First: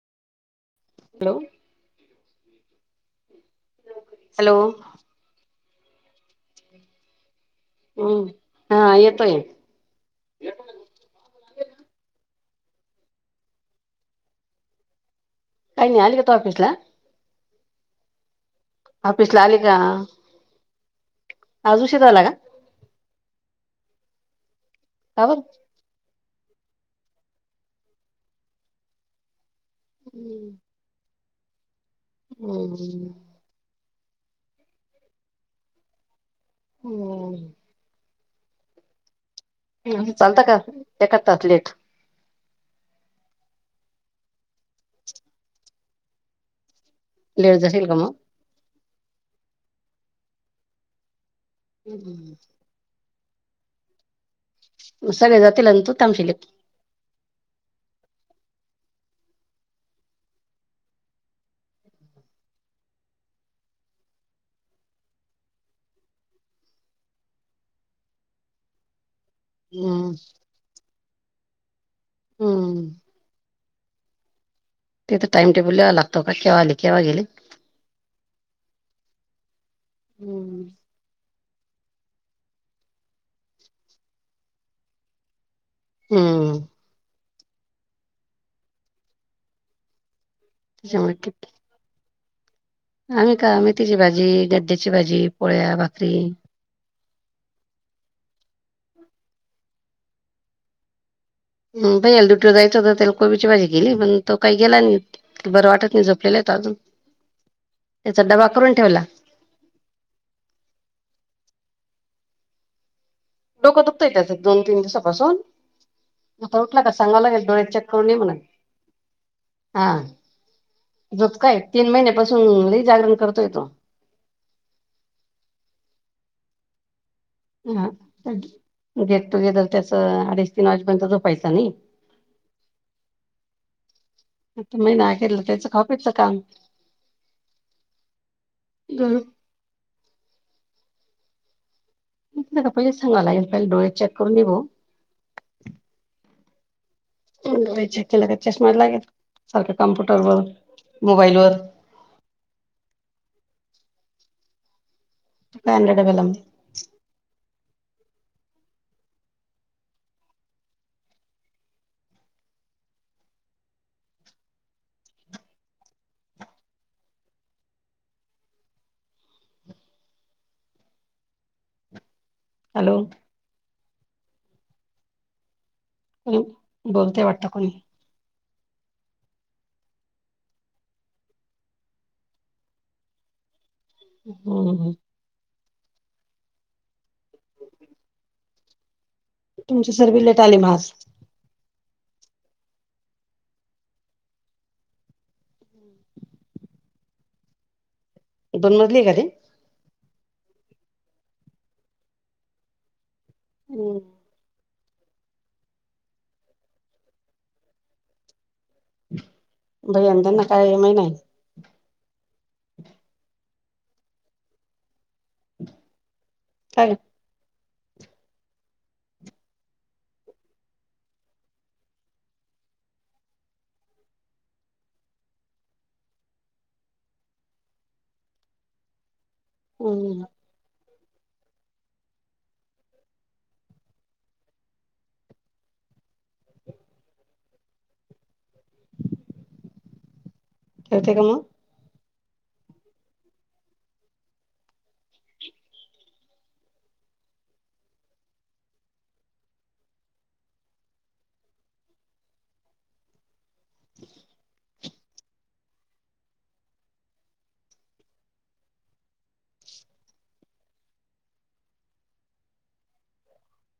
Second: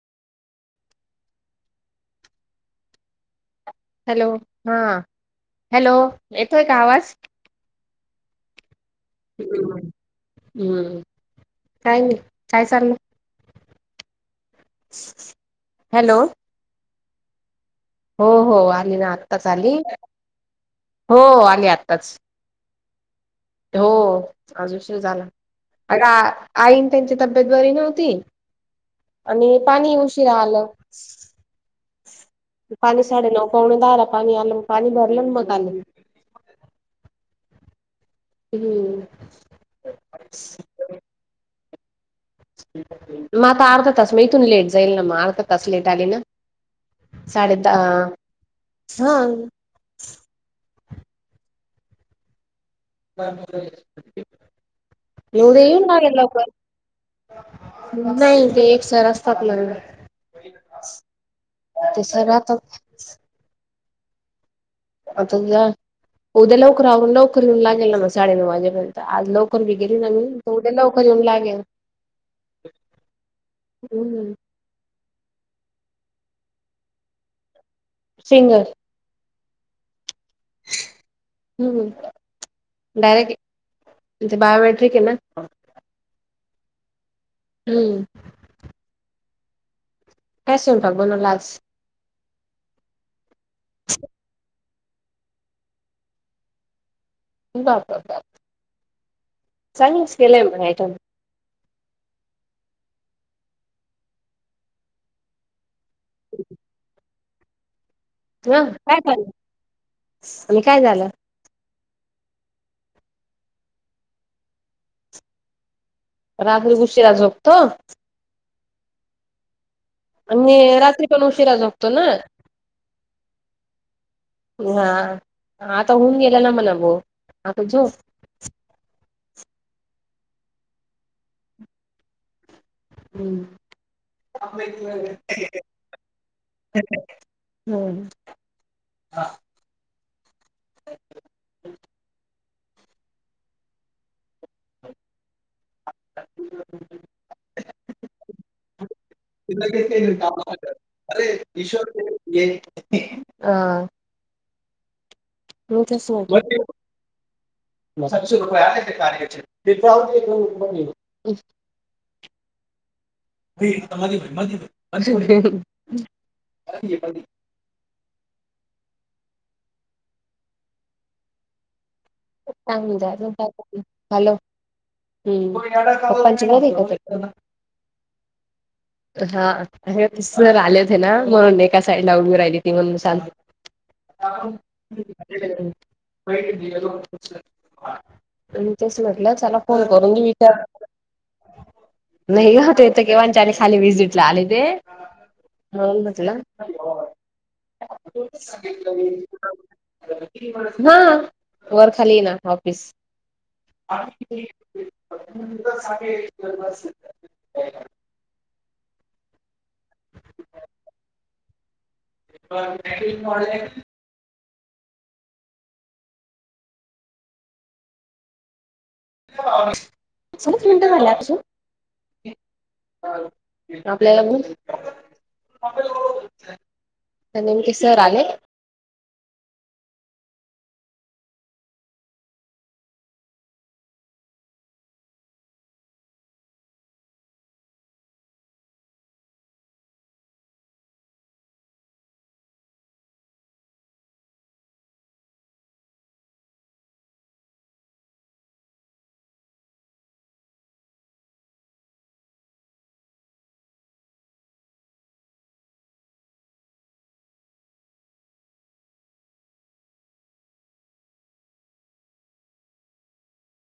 Hello. Hello हा hello येतोय का आवाज? हम्म हा ये हम्म काय नाही काय चाललंय? काय नाही आली होती ऑफिसला. हो हो आली ना ऑफिसला आत्ताच आली का हो आली आज उशीर आत्ताच. झाला का हो आज उशीर झाला का बर आता अगं आ आईन त्यांची तब्येत बरी नव्हती. आणि पाणी उशिरा आलं. पाणी हम्म साडेनऊ पावणे दहाला पाणी आलं मग, पाणी भरलं आणि मग आले. हो हो. हम्म. [unintelligible] चालत का ते करतात लेट. म आता अर्ध तास म इथून लेट जाईल ना म अर्ध तास लेट आली ना. साडे लेट जाशील दहा का मग हांग हम्म हम्म हम्म. सगळे उद्या जातील आणि येईल तू घरून थांबशील लवकर. एक नाही ते एक सर असता. [unintelligible] ते सर राहता आता जा उद्या लवकर आवरुन लवकर निघायला लागेल ना मग साडेनऊ वाजेपर्यंत. आज लवकर कल बी गेली ना हम्म मी तर उद्या लवकर येऊन लागेल हम्म हम्म. ते तर टाइम टेबल लिवायला लागतो, का केव्हा आले केव्हा गेले. फिंगर हम्म हम्म. हम्म डायरेक्ट आहे इथे बायोमॅट्रिक आहे ना. हम्म. हम्म. काय स्वयंपाक त्याच्यामुळे बनवला आज? आम्ही का मेथीची भाजी, गड्ड्याची भाजी, पोळ्या, भाकरी. दाखवण्यात. चांगलंच केलंय म्हणे इथून. हम्म भैयाला ड्युटीवर जायचं होतं त्याला कोबीची भाजी केली, पण तो काही गेला नाही. बरं वाटत तो झोपलेला आहेत अजून. त्याचा डबा हा करून काय ठेवला. झालं आणि काय झालं? डोकं दुखतंय त्याच दोन तीन दिवसापासून. आता रात्री उठला का उशिरा सांगाव लागेल झोपतो डोळ्या चेक करून ये म्हणन. हा आणि रात्री पण झोप उशिरा काय? झोपतो तीन ना महिन्यापासून लई जागरण करतोय तो. हा. आता होऊन गेला ना मला [unintelligible] हा गेट टु गेदर त्याच अडीच तीन वाजेपर्यंत झोपायचं नाही. हम्म. आता महिना अखेरला त्याचं खाऊपीचं काम. होय. [unintelligible] [unintelligible] सांगाला डोळे चेक करून निगो चेक केलं का, चष्मा लागेल. सारखं कम्प्युटरवर, मोबाईलवर. आ. काय आणलं डब्याला मग [unintelligible] [unintelligible] [unintelligible] एकटा आहे म्हणून, हॅलो. जागरण काय करतोय, हॅलो हम्म. प्पांची गावी का ते पण मग [unintelligible] हा सर आलेत ना, म्हणून एका साईडला उड राहिली ती म्हणून सां. [unintelligible] हम्म आणि तेस म्हटलं चला फोन तुमची करून मी सर्वी लेट आली विचार. मग आज नाही हो ते तर केव्हाच चालीस खाली विजिटला आलेते म्हणून म्हटलं. दोन मजली आहे का ते? हा वर खाली आहे ना ऑफिस. हम्म [inaudible] दहीहंडीला काही [unintelligible] नाही. [unintelligible] काय [unintelligible] आपल्याला बोल. ते नेमके सर आले. हम्म. कळतंय काय मग